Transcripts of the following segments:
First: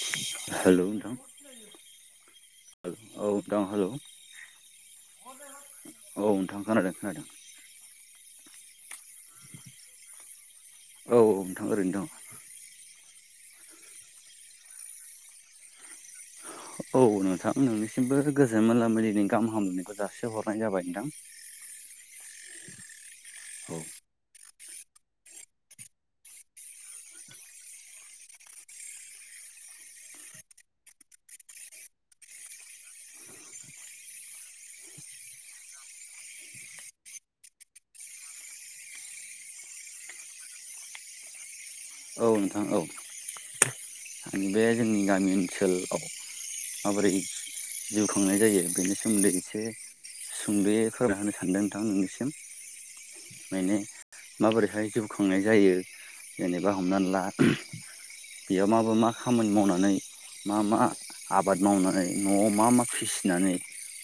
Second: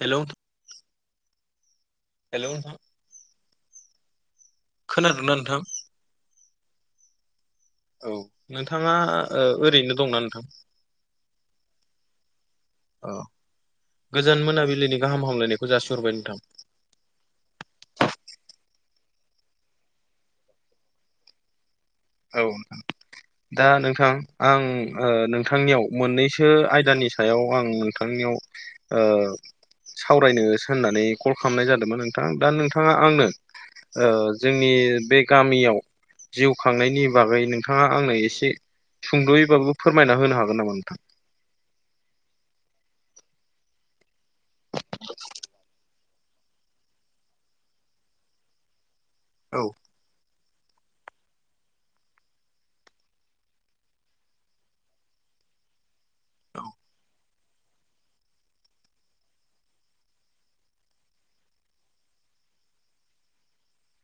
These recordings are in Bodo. हेल' हेलौ नोंथां हेलौ नोंथां औ दां हेलौ खोनादोंना नोंथां औ नोंथां खोनादों खोनादों औ नोंथाङा ओ ओरैनो दंना नोंथां औ नोंथां ओरैनो दं अ गोजोन मोनाबिलिनि गाहाम हामलायनायखौ जासिहरबाय नोंथां औ नोंथां नोंनिसिमबो गोजोन मोनाबिलिनि गाहाम हामलायनायखौ जासि हरनाय जाबाय नोंथां औ नोंथां दा नोंथां आं ओ नोंथांनियाव मोननैसो आयदानि सायाव आं नोंथांनियाव ओ सावरायनोसो होननानै कल खालामनाय जादोमोन नोंथां दा नोंथाङा आंनो ओ जोंनि बे गामियाव जिउ थांनायनि बागै नोंथाङा आंनो एसे सुंद'यैबाबो फोरमायना होनो हागोन नामा नोंथां औ नोंथां औ बे जोंनि गामि ओनसोलाव माबोरै जिउ खांनाय जायो बेनि सोमोन्दै एसे औ सुंदेै फोरोमायना होनो सानदों नोंथां मोनिसिम माने माबोरैहाय जिउ खुंनाय जायो जेनेबा हमनानै ला बेयाव माबा मा खामानि मावनानै मा मा आबाद मावनानै न'आव मा मा फिसिनानै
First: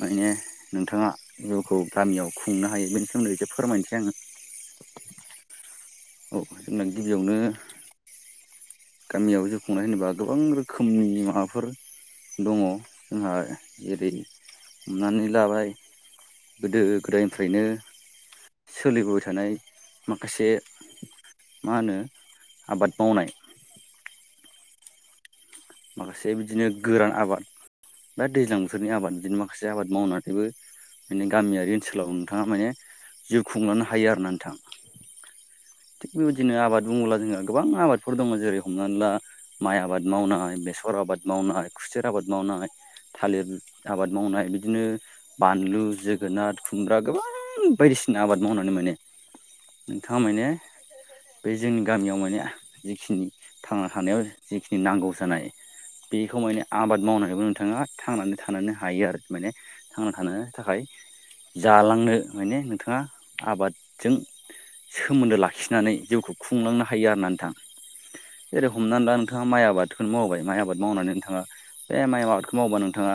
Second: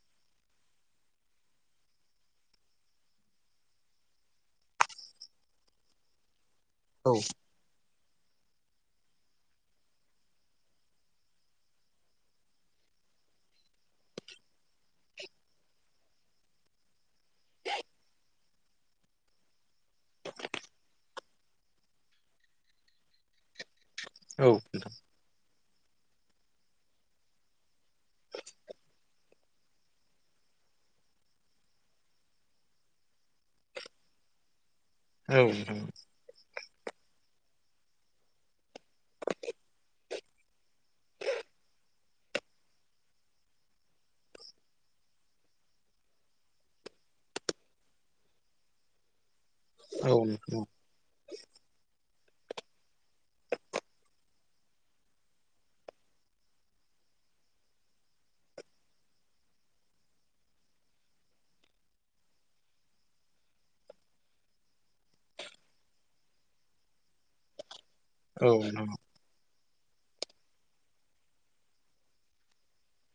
माने नोंथाङा जिउखौ गामियाव खुंनो हायो बेनि सोमोन्दै एसे फोरमायनोसै आङो औ जोंना औ गिबियावनो गामियाव जिउ खुंनाय होनोबा गोबां रोखोमनि माबाफोर दङ जोंहा जेरै हमनानै लाबाय गोदो गोदायनिफ्रायनो सोलिबोबाय थानाय माखासे मा होनो आबाद मावनाय औ नोंथां माखासे बिदिनो गोरान आबाद दा दैज्लां बोथोरनि आबाद बिदिनो माखासे आबाद मावनानैबो माने गामियारि ओनसोलाव नोंथाङा माने जिउ खुंलांनो हायो आरो ना नोंथां औ बेबायदिनो आबाद बुङोब्ला जोंहा गोबां आबादफोर दङ जेरै हमनानै ला माइ आबाद मावनाय बेसर आबाद मावनाय खुसेर आबाद मावनाय थालिर आबाद मावनाय बिदिनो बानलु जोगोनार खुमब्रा गोबां बायदिसिना आबाद मावनानै मोनो औ नोंथाङा माने नोंथां बे जोंनि गामियाव माने जिखिनि थांना थानायाव जिखिनि नांगौ जानाय बेखौ माने आबाद मावनानैबो नोंथाङा थांनानै थनो हायो आरो माने थांना थानो थाखाय जालांनो माने नोंथाङा आबादजों सोमोन्दो लाखि खिनानै जिउखौ खुंलांनो हायो आरो ना नोंथाङा औ जेरै नोंथां हमनानै ला नोंथाङा माइ आबाद खौनो मावबाय माइ आबाद मावनानै नोंथाङा बे माइ आबादखौ मावबा नोंथाङा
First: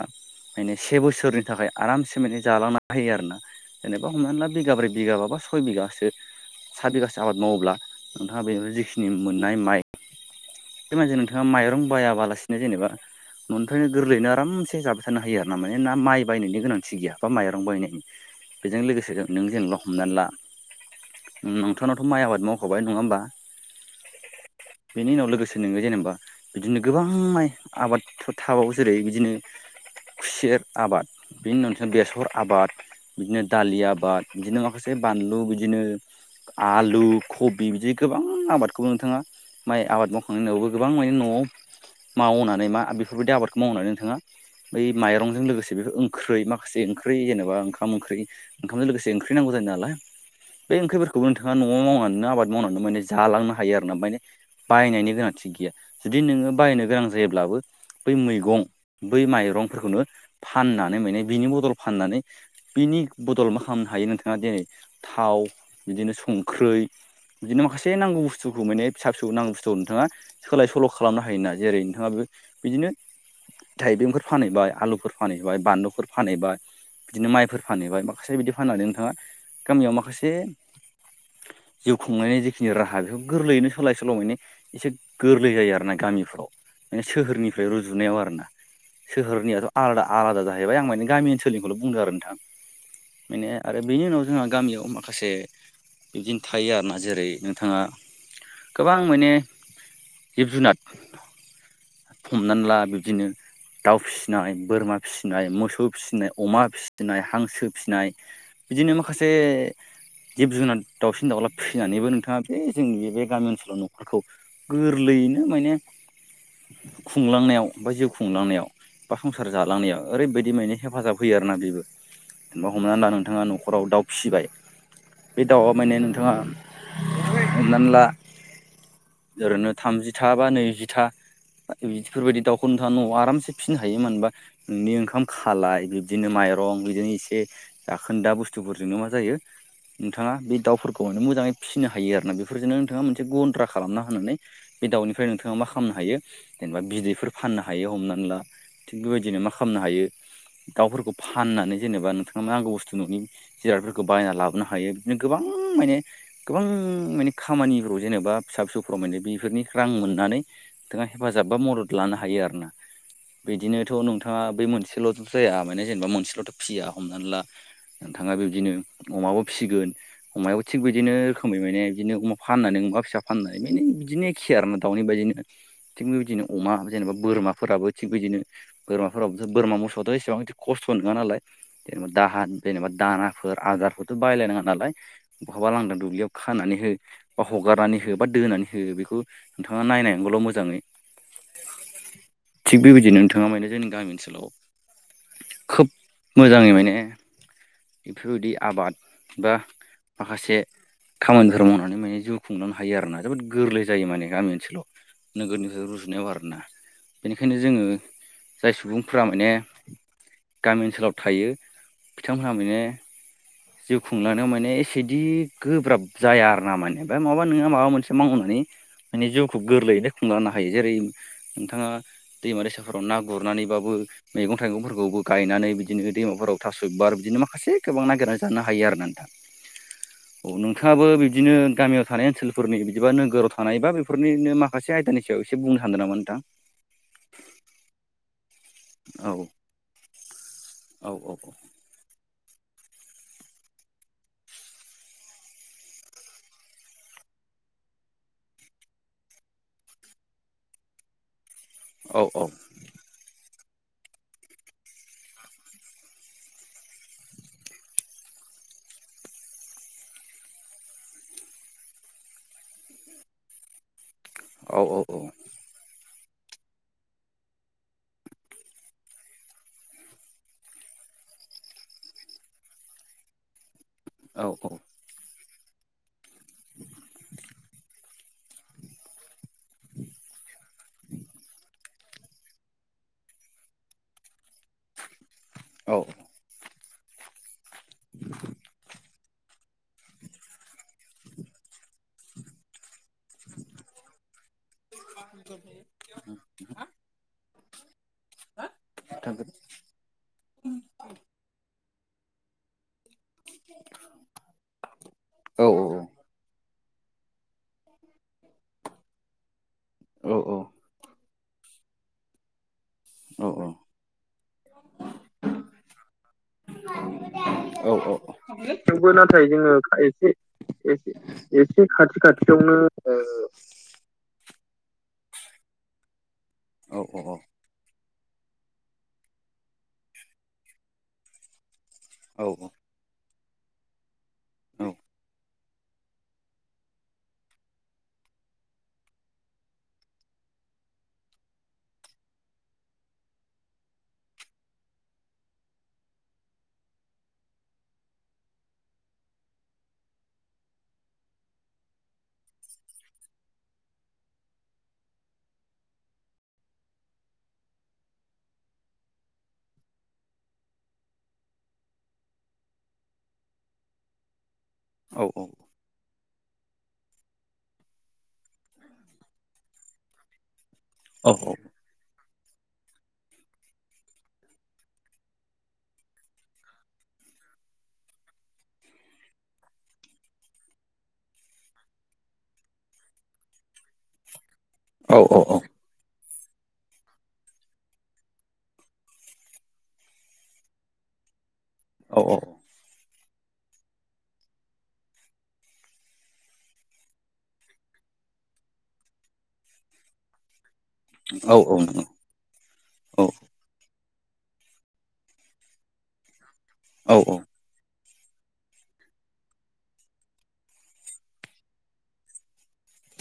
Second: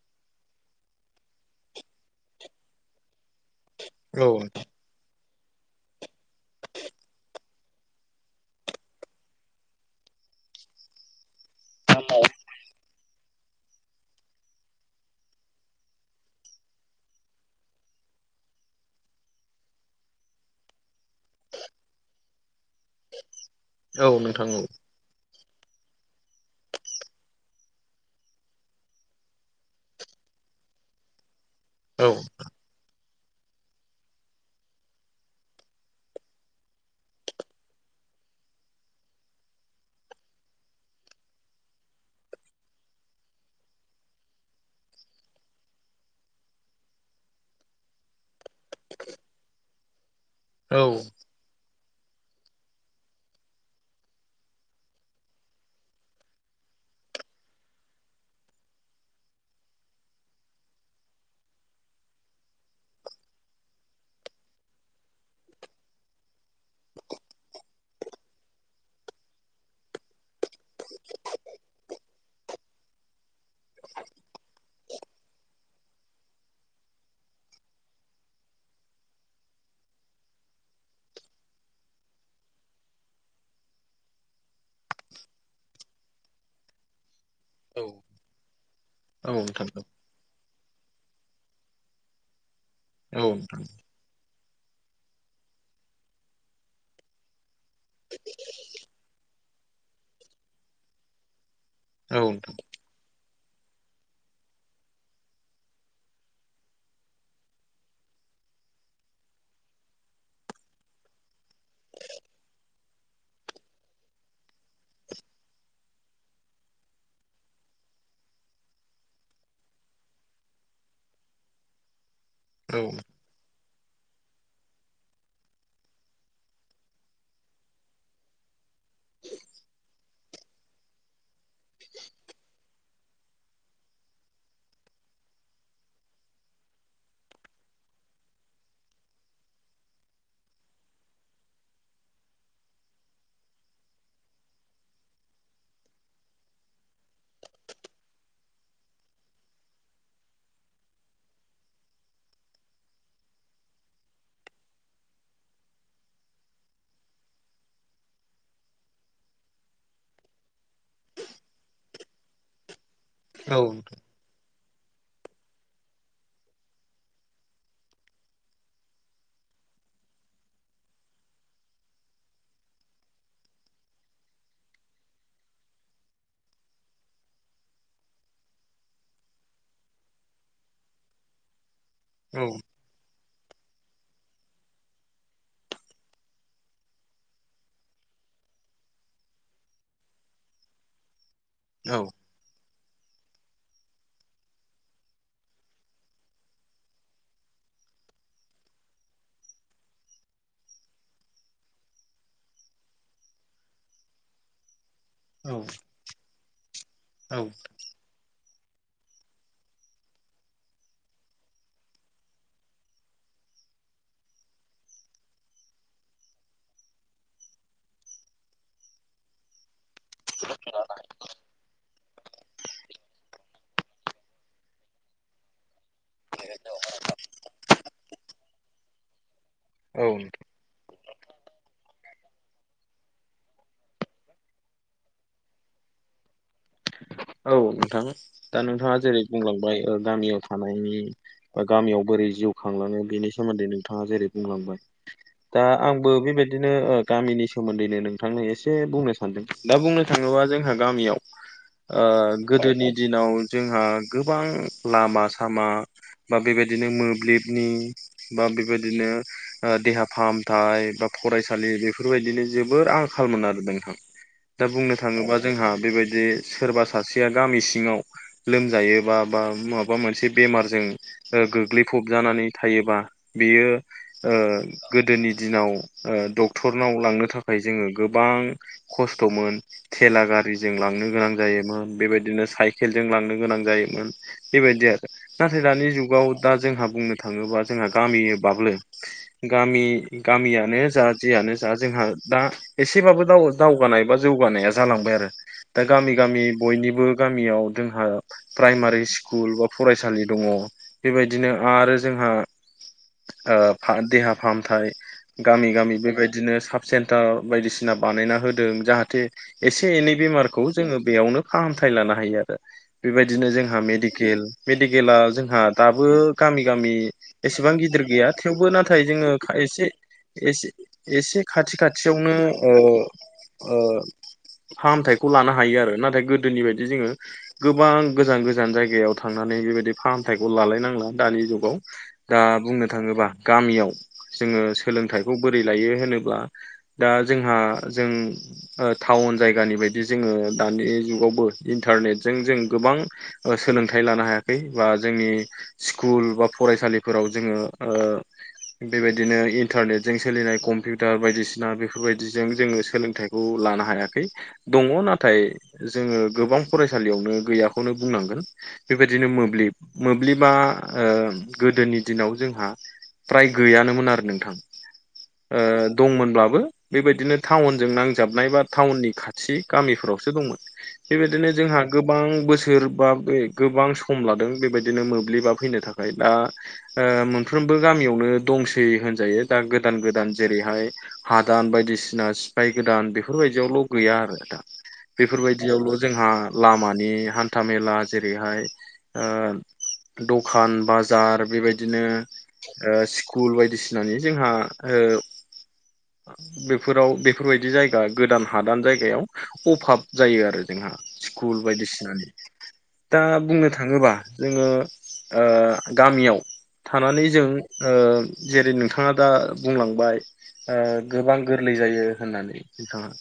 माने से बोसोरनि थाखाय आरामसे माने जालांनो होयो आरो ना जेनेबा औ हमनानै ला बिगाब्रै बिगााबाबा सय बिगासो साय बिगासो आबाद मावोब्ला नोंथाङा बेनिफ्राय जिखिनि मोननाय माइ बे मायजों नोंथाङा माइरं बायाबालासिनो जेनेबा न'निफ्रायनो गोरलैनो आरामसे जाबाय थानो हायो आरो ना माने ना माइ बायनायनि गोनांथि गैया बा माइरं बायनायनि बेजों लोगोसे नों जेनेबा हमनानै ला भुटानावथ' माइ आबाद मावखाबाय नङा होमबा औ नोंथां औ बेनि उनाव लोगोसे नोङो जेनेबा बिदिनो गोबां माइ आबादफोर थाबावो जेरै बिदिनो खुसेर आबाद बेनि उनाव औ बेसर आबाद बिदिनो दालि आबाद बिदिनो माखासे बानलु बिदिनो आलु कबि बिदि गोबां आबादखौबो नोंथाङा माइ आबाद मावखांनायनि उनावबो गोबां माने न'आव मावनानै मा बेफोरबायदि आबादखौ मावनानै नोंथाङा बै माइरंजों लोगोसे बेफोर ओंख्रै माखासे ओंख्रि जेनेबा ओंखाम ओंख्रि ओंखामजों लोगोसे ओंख्रि नांगौ जायो नालाय औ बे ओंख्रिफोरखौ खौबो नोंथाङा न'आव मावनानैनो आबाद मावनानै माने जालांनो हायो आरो नामाने बायनायनि गोनांथि गैया जुदि नोङो बायनो गोनां जायोब्लाबो बै मैगं बै माइरंफोरखौनो फाननानै माने बिनि बदल फाननानै बिनि बदल मा खालामनो हायो नोंथाङा दिनै थाव बिदिनो संखै बिदिनो माखसेांगौ बुस्थु मान फिसा फिौ नांगौ बुथखौ नोंथाङा सोलाय सोल' खालामनो हायोना जेरै नोंथाङा बे बिदिनो थाइबेंफोर फानहैबाया आलुफोर फानहैबाय बानलुफोर फानहैबाय बिदिनो माइफोर फानहोबा माखासे बिदि फाननानै नोंथाङा गामियाव माखासे जिउ खुंनायनि जिखिनि राहा बेखौ गोरलैयैनो सोलाय सोल' मानि एसे गोरलै जायो आरो ना गामिफ्राव माने सोहोरनिफ्राय औ रुजुनायाव आरोना औ नोंथां सोहोरनियाथ' औ आलादा आलादा जाहैबाय आं माने गामि ओनसोलनिखौल' बुंदों आरो औ नोंथां माखासे बिबदिनो थायो आरोना जेरै नोंथाङा गोबां माने जिब जुनार नोंथां हमनानै ला बिबदिनो दाउ फिसिनाय बोरमा फिसिनाय मोसौ फिसिनाय अमा फिसिनाय हांसो फिसिनाय बिदिनो माखासे जिब जुनार दाउसिन दाउला फैनानैबो नोंथाङा बे जोंनि बे गामि ओनसोलाव न'खरखौ गोरलैयैनो माने खुंलांनायाव बा जिउ खुंलांनायाव बा संसार जालांनायाव ओरैबायदि माने हेफाजाब होयो आरोना बेबो जेनेबा औ हमनानै ला नोंथाङा नखराव दाउ फिबाय बे दाउआ माने नोंथाङा हमनानै ला ओरैनो थामजिथा बा नैजिथा बिदिफोरबायदि दाखौ नोंथाङा न'आव आरामसे फिनो हायो मोनबा नोंनि ओंखाम खालाय बिब्दिनो माइरं बिदिनो एसे जाखोन्दा बुस्थुफोरजोंनो मा जायो नोंथाङा बे दाउफोरखौ माने मोजाङै फिसिनो हायो आरोना बेफोरजोंनो नोंथाङा मोनसे गन्द्रा खालामना होनानै बे दाउनिफ्राय नोंथाङा मा खालामनो हायो जेनेबा बिदैफोर फाननो हायो हमनानै ला थिग बेबायदिनो मा खालामनो हायो। दाउफोरखौ फाननानै जेनेबा नोंथाङा नांगौ बुस्थु न'नि जिरादफोरखौ बायना लाबोनो हायो बिदिनो गोबां माने गोबां माने खामानिफ्राव जेनेबा फिसा फिसौफोराव माने बेफोरनि रां मोननानै बिथाङा हेफाजाब बा मदद लानो हायो आरोना औ बिदिनोथ' नोंथां नोंथाङा बै मोनसेल'थ' जाया माने जेनेबा मोनसेल'थ' फिया हमनानै ला नोंथाङा बिबदिनो अमाबो फिसिगोन अमायाव थिग बिदिनो रोखोमै माने बिदिनो अमा फाननानै अमा फिसा फाननानै माने बिदिनो खियारनो दाउनि बायदिनो थिग बेबायदिनो अमा जेनेबा बोरमाफोराबो थिग बिदिनो बोरमाफोराबोथ बोरमा मोसौआथ' एसेबां खस्थ' नङानालाय जेनेबा औ दाहान जेनेबा दानाफोर आदारफोरथ' बायलायनाङा नालाय बहाबा लांदां दुब्लियाव खानानै हो बा हगारनानै हो बा दोनानै हो बेखौ नोंथाङा नायांगौल' मोजाङै औ थिग बेबायदिनो नोंथाङा माने जोंनि गामि ओनसोलाव खोब मोजाङै माने बेफोरबायदि आबाद बा माखासे खामानिफोर मावनानै माने जिउ खुंलांनो हायो आरोना जोबोद गोरलै जायो माने गामि ओनसोलाव औ नोगोरनिफ्राय रुजुनायाव आरोना औ बेनिखायनो जोङो जाय सुबुंफ्रा माने गामि ओनसोलाव थायो बिथांमोनहा माने जिउ खुंलानो माने एसेदि गोब्राब जाया आर ना माने बा माबा नोङो माबा मोनसे मावनानै माने जिउखौ गोरलैयैनो खुंलांनो हायो जेरै नोंथाङा दैमा दैसाफोराव ना गुरनानैबाबो मैगं थाइगंफोरखौबो गायनानै बि [unintelligible] दैमाफोराव थास'बार बिदिनो माखासे गोबां नागिरना जानो हायो आरो ना नोंथा औ [unintelligible] औ नोंथाङाबो बिदिनो गामियाव थानाय ओनसोलफोरनि बिदिबा नोगोराव थानायबा बेफोरनिनो मा माखासे आइदानि सायाव इसे बुंनो हागोन नामा नोंथां औ नोंथां दा नोंथाङा जेरै औ बुंलांबाय ओ गामियाव थानायनि औ औ बा गामियाव बोरै जिउ खांलाङो बिनि सोमोन्दै नोंथाङा जेरै बुंलांबाय दा आंबो बेबायदिनो ओ गामिनि सोमोन्दैनो नोंथांनो एसे बुंनो सा सानदों दा बुंनो थाङोबा जोंहा गामियाव ओ औ औ गोदोनि दिनाव जोंहा गोबां लामा सामा बा बेबादिनो मोब्लिबनि बा बेबादिनो ओ देहा फाहामथाय बा फरायसालि बेफोरबायदिनि जोबोर आंखालमोन‌ आरो नोंथां दा औ बुंनो औ थाङोबा जोंहा बेबायदि सोरबा सासेया गामि सिङाव लोमजायो बा बा माबा मोनसे बेमारजों ओ गोग्लैफबजानानै थायोबा बियो ओ औ गोदोनि दिनाव ओ डक्टरनाव लांनो थाखाय जोङो गोबां खस्थ'मोन थेला गारिजों लांनो गोनां जायोमोन बेबायदिनो साइकेलजों लांनो गोनां जायोमोन बेबायदि आरो नाथाय दानि औ जुगाव दा जोंहा बुंनो थाङोबा जोंहा गामिबाब्लो गामि गामियानो जा जियानो जा जोंहा दा एसेबाबो दाव दावगानाय बा जौगानाया जालांबाय आरो दा गामि गामि बयनिबो गामियाव जोंहा प्राइमारि स्कुल बा फरायसालि दङ बेबायदिनो आरो जोंहा ओ फा‌ देहा फाहामथाय औ गामि गामि औ बेबायदिनो साब सेन्टार बायदिसिना बानायना होदों जाहाथे एसे एनै औ बेमारखौ जोङो बेयावनो फाहामथाय लानो हायो आरो औ बिबायदिनो जोंहा मेडिकेल मेडिकेला जोंहा दाबो गामि गामि एसेबां औ गिदिर औ गैया औ थेवबो नाथाय जोङो खायसे एसे एसे खाथि खाथियावनो ओ ओ फाहामथायखौ लाना हायो आरो नाथाय गोदोनि बायदि ओ जोङो औ गोबां गोजान गोजान जायगायाव थांनानै बेबायदि फाहामथायखौ लालाय नांला दानि जुगाव दा औ बुंनो थाङोबा गामियाव जोङो सोलोंथाइखौ बोरै लायो होनोब्ला दा जोंहा जों ओ टाउन जायगानि बायदि जोङो दानि जुगावबो इन्टारनेटजों जों गोबां ओ सोलोंथाइ लानो हायाखै बा जोंनि स्कुल बा फरायसालिफोराव जोङो ओ बेबायदिनो इन्टारनेटजों सोलिनाय कम्पिउटार बायदिसिना बेफोरबायदिजों जोङो सोलोंथाइ खौ लानो हायाखै दङ ना थाय जोङो गोबां फरायसालियावनो गैयाखौनो बुंनांगोन। बेबायदिनो मोब्लिब मोब्लिबा ओ गोदोनि दिनाव जोंहा फ्राय गैयानोमोन आरो नोंथां। औ औ। ओ दंमोनब्लाबो बेबायदिनो टाउनजों नांजाबनाय बा टाउननि खाथि गामिफ्राव सो दंमोन औ बेबायदिनो जोंहा गोबां बोसोर बा बे गोबां सम लादों बेबायदिनो मोब्लिबा फैनो थाखाय दा ओ मोनफ्रोमबो गामियावनो दंसै होनजायो दा गोदान गोदान जेरैहाय हादान बायदिसिना सिफाय गोदान बेफोर बायदियावल' गैया आरो दा औ बेफोर बायदियावल' जोंहा लामानि हान्था मेला जेरैहाय ओ दखान बाजार बेबायदिनो ओ स्कुल बायदिसिनानि जोंहा ओ बेफोराव बेफोरबायदि जायगा गोदान हादान जायगायाव अभाब जायो आरो जोंहा औ स्कुल नंगौ औ बायदिसिनानि दा बुंनो थाङोबा जोङो ओ गामियाव थानानै जों ओ जेरै नोंथाङा दा बुंलांबाय ओ गोबां गोरलै जायो होननानै नोंथाङा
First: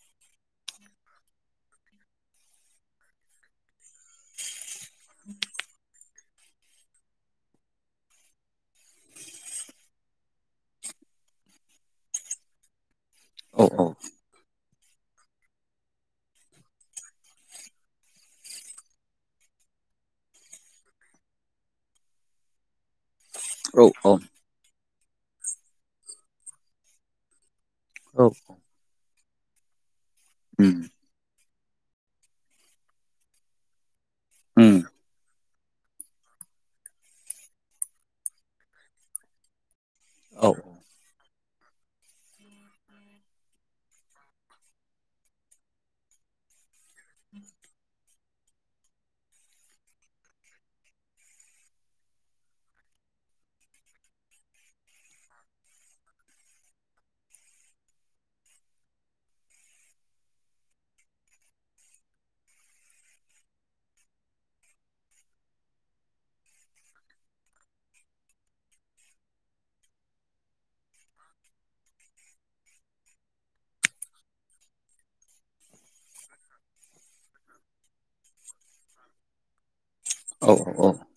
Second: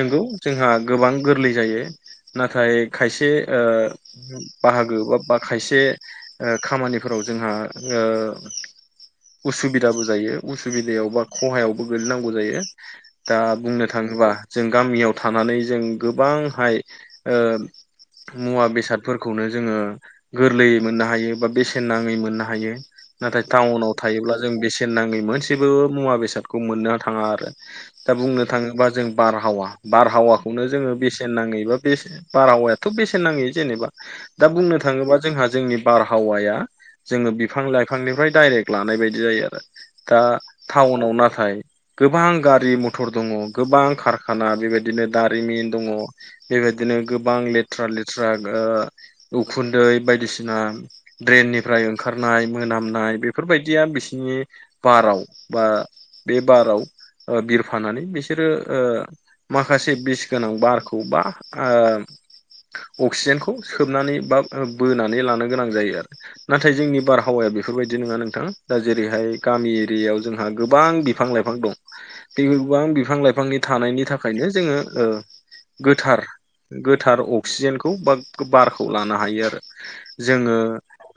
नोंगौ जोंहा गोबां गोरलै जायो नाथाय खायसे ओ बाहागो बा बा खायसे ओ खामानिफोराव जोंहा ओ उसुबिदाबो जायो उसुबिदायाव बा खहायावबो गोलैनांगौ जायो। दा बुंनो औ थाङोबा जों गामियाव थानानै जों गोबांहाय ओ मुवा बेसादफोरखौनो जोङो गोरलैयै मोननो हायो बा बेसेन नाङै मोननो हायो नाथाय टाउनाव औ थायोब्ला जों बेसेन नाङि मोनसेबो मुवा बेसादखौ मोननो थाङा आरो। दा औ बुंनो थाङोबा जों बारहावा बारहावाखौनो उम जोङो बेसेन नाङै बा बे बारहावायाथ' बेसेन नाङै जेनेबा दा उम बुंनो थाङोबा जोंहा जोंनि बारहावाया जोङो बिफां लाइफांनिफ्राय डाइरेक्ट लानाय बायदि जायो आरो। दा औ टाउनाव नाथाय गोबां गारि मथर दङ गोबां कारखाना बेबायदिनो दारिमिन दङ बेबायदिनो गोबां लेथ्रा लेथ्रा दा उखुन्दै बायदिसिना ड्रेननिफ्राय ओंखारनाय मोनामनाय बेफोरबायदिया बिसिनि बाराव बा बे बाराव बिरफानानै बिसोरो ओ माखासे बिस गोनां बारखौ बा ओ अक्सिजेनखौ सोबनानै बा बोनानै लानो गोनां जायो आरो। नाथाय जोंनि बारहावाया बेफोरबायदि नङा नोंथां दा जेरैहाय गामि एरियायाव जोंहा गोबां बिफां लाइ फां दं। बे गोबां बिफां लाइफांनि थानायनि थाखायनो जोङो ओ गोथार गोथार अक्सिजेनखौ बा बारखौ लानो हायो आरो। औ जोङो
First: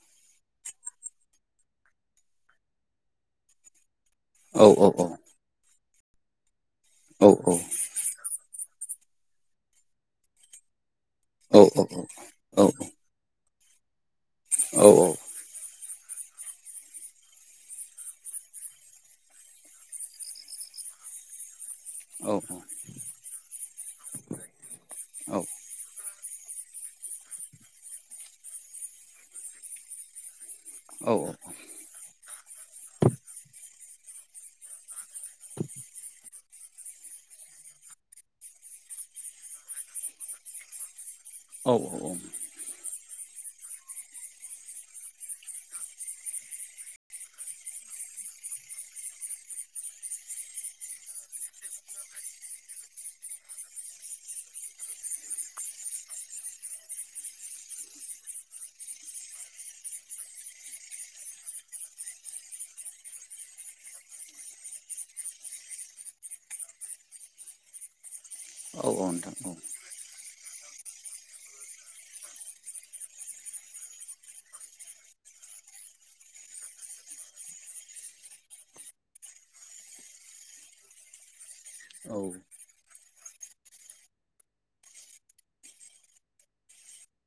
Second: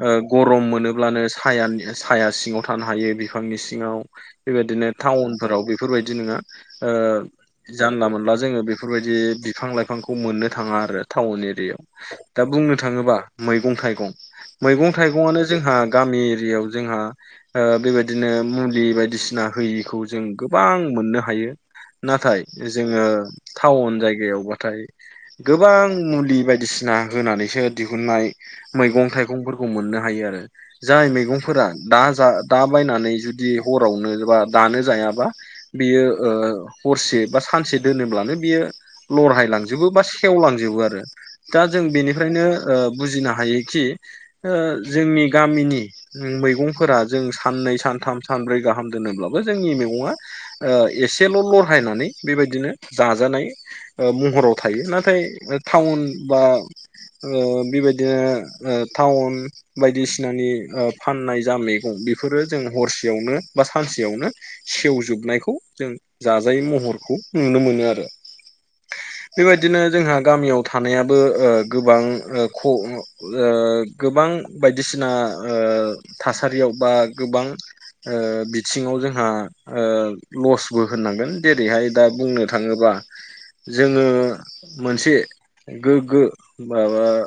ओ गरम मोनोब्लानो सायान साया सिङाव थानो हायो बिफांनि सिङाव। औ बेबायदिनो औ टाउनफोराव बेफोरबायदि नोङा ओ औ जानला मोनला जोङो बे फोरबायदि बिफां लाइफांखौ मोननो थाङा आरो टाउन औ औ एरियायाव दा बुंनो थाङोबा मैगं थाइगं मैगं थाइगंआनो जोंहा गामि एरियायाव जोंहा ओ बेबायदिनो मुलि बायदिसिना होयिखौ जों गोबां मोननो हायो। नाथाय जोङो टाउन जायगायावबाथाय गोबां मुलि बायदिसिना होनानैसो दिहुननाय मैगं थाइगंफोरखौ मोननो हायो आरो जाय मैगंफोरा दा जा दा बायनानै जुदि हरावनो बा दानो जायाबा बेयो हरसे बा सानसे दोनोब्लानो बियो लरहायलांजोबो बा सेवलांजोबो आरो। दा औ जों औ बेनिफ्रायनो ओ बुजिनो हायोखि ओ जोंनि गामिनि मैगंफोरा जों साननै सानथाम सानब्रै गाहाम दोनोब्लाबो जोंनि मैगङा ओ एसेल' लरहायनानै बेबायदिनो जाजानाय महराव थायो नाथाय टाउन बा ओ बेबायदिनो टाउन बायदिसिनानि फाननाय जा मैगं बेफोरो जों हरसेयावनो बा सानसेयावनो सेवजोबनायखौ जों जाजायै महरखौ नुनो मोनो आरो। नोंथां बेबायदिनो जोंहा गामियाव थानायाबो ओ गोबां ओ ख ओ गोबां बायदिसिना ओ थासारियाव बा गोबां ओ बिथिङाव जोंहा ओ लसबो होननांगोन। जेरैहाय दा औ बुंनो थाङोबा जोङो मोनसे गोग्गो बा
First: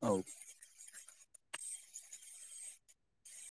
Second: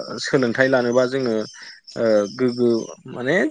औ सोलोंथाइ लानोबा जोङो गोग्गो माने जो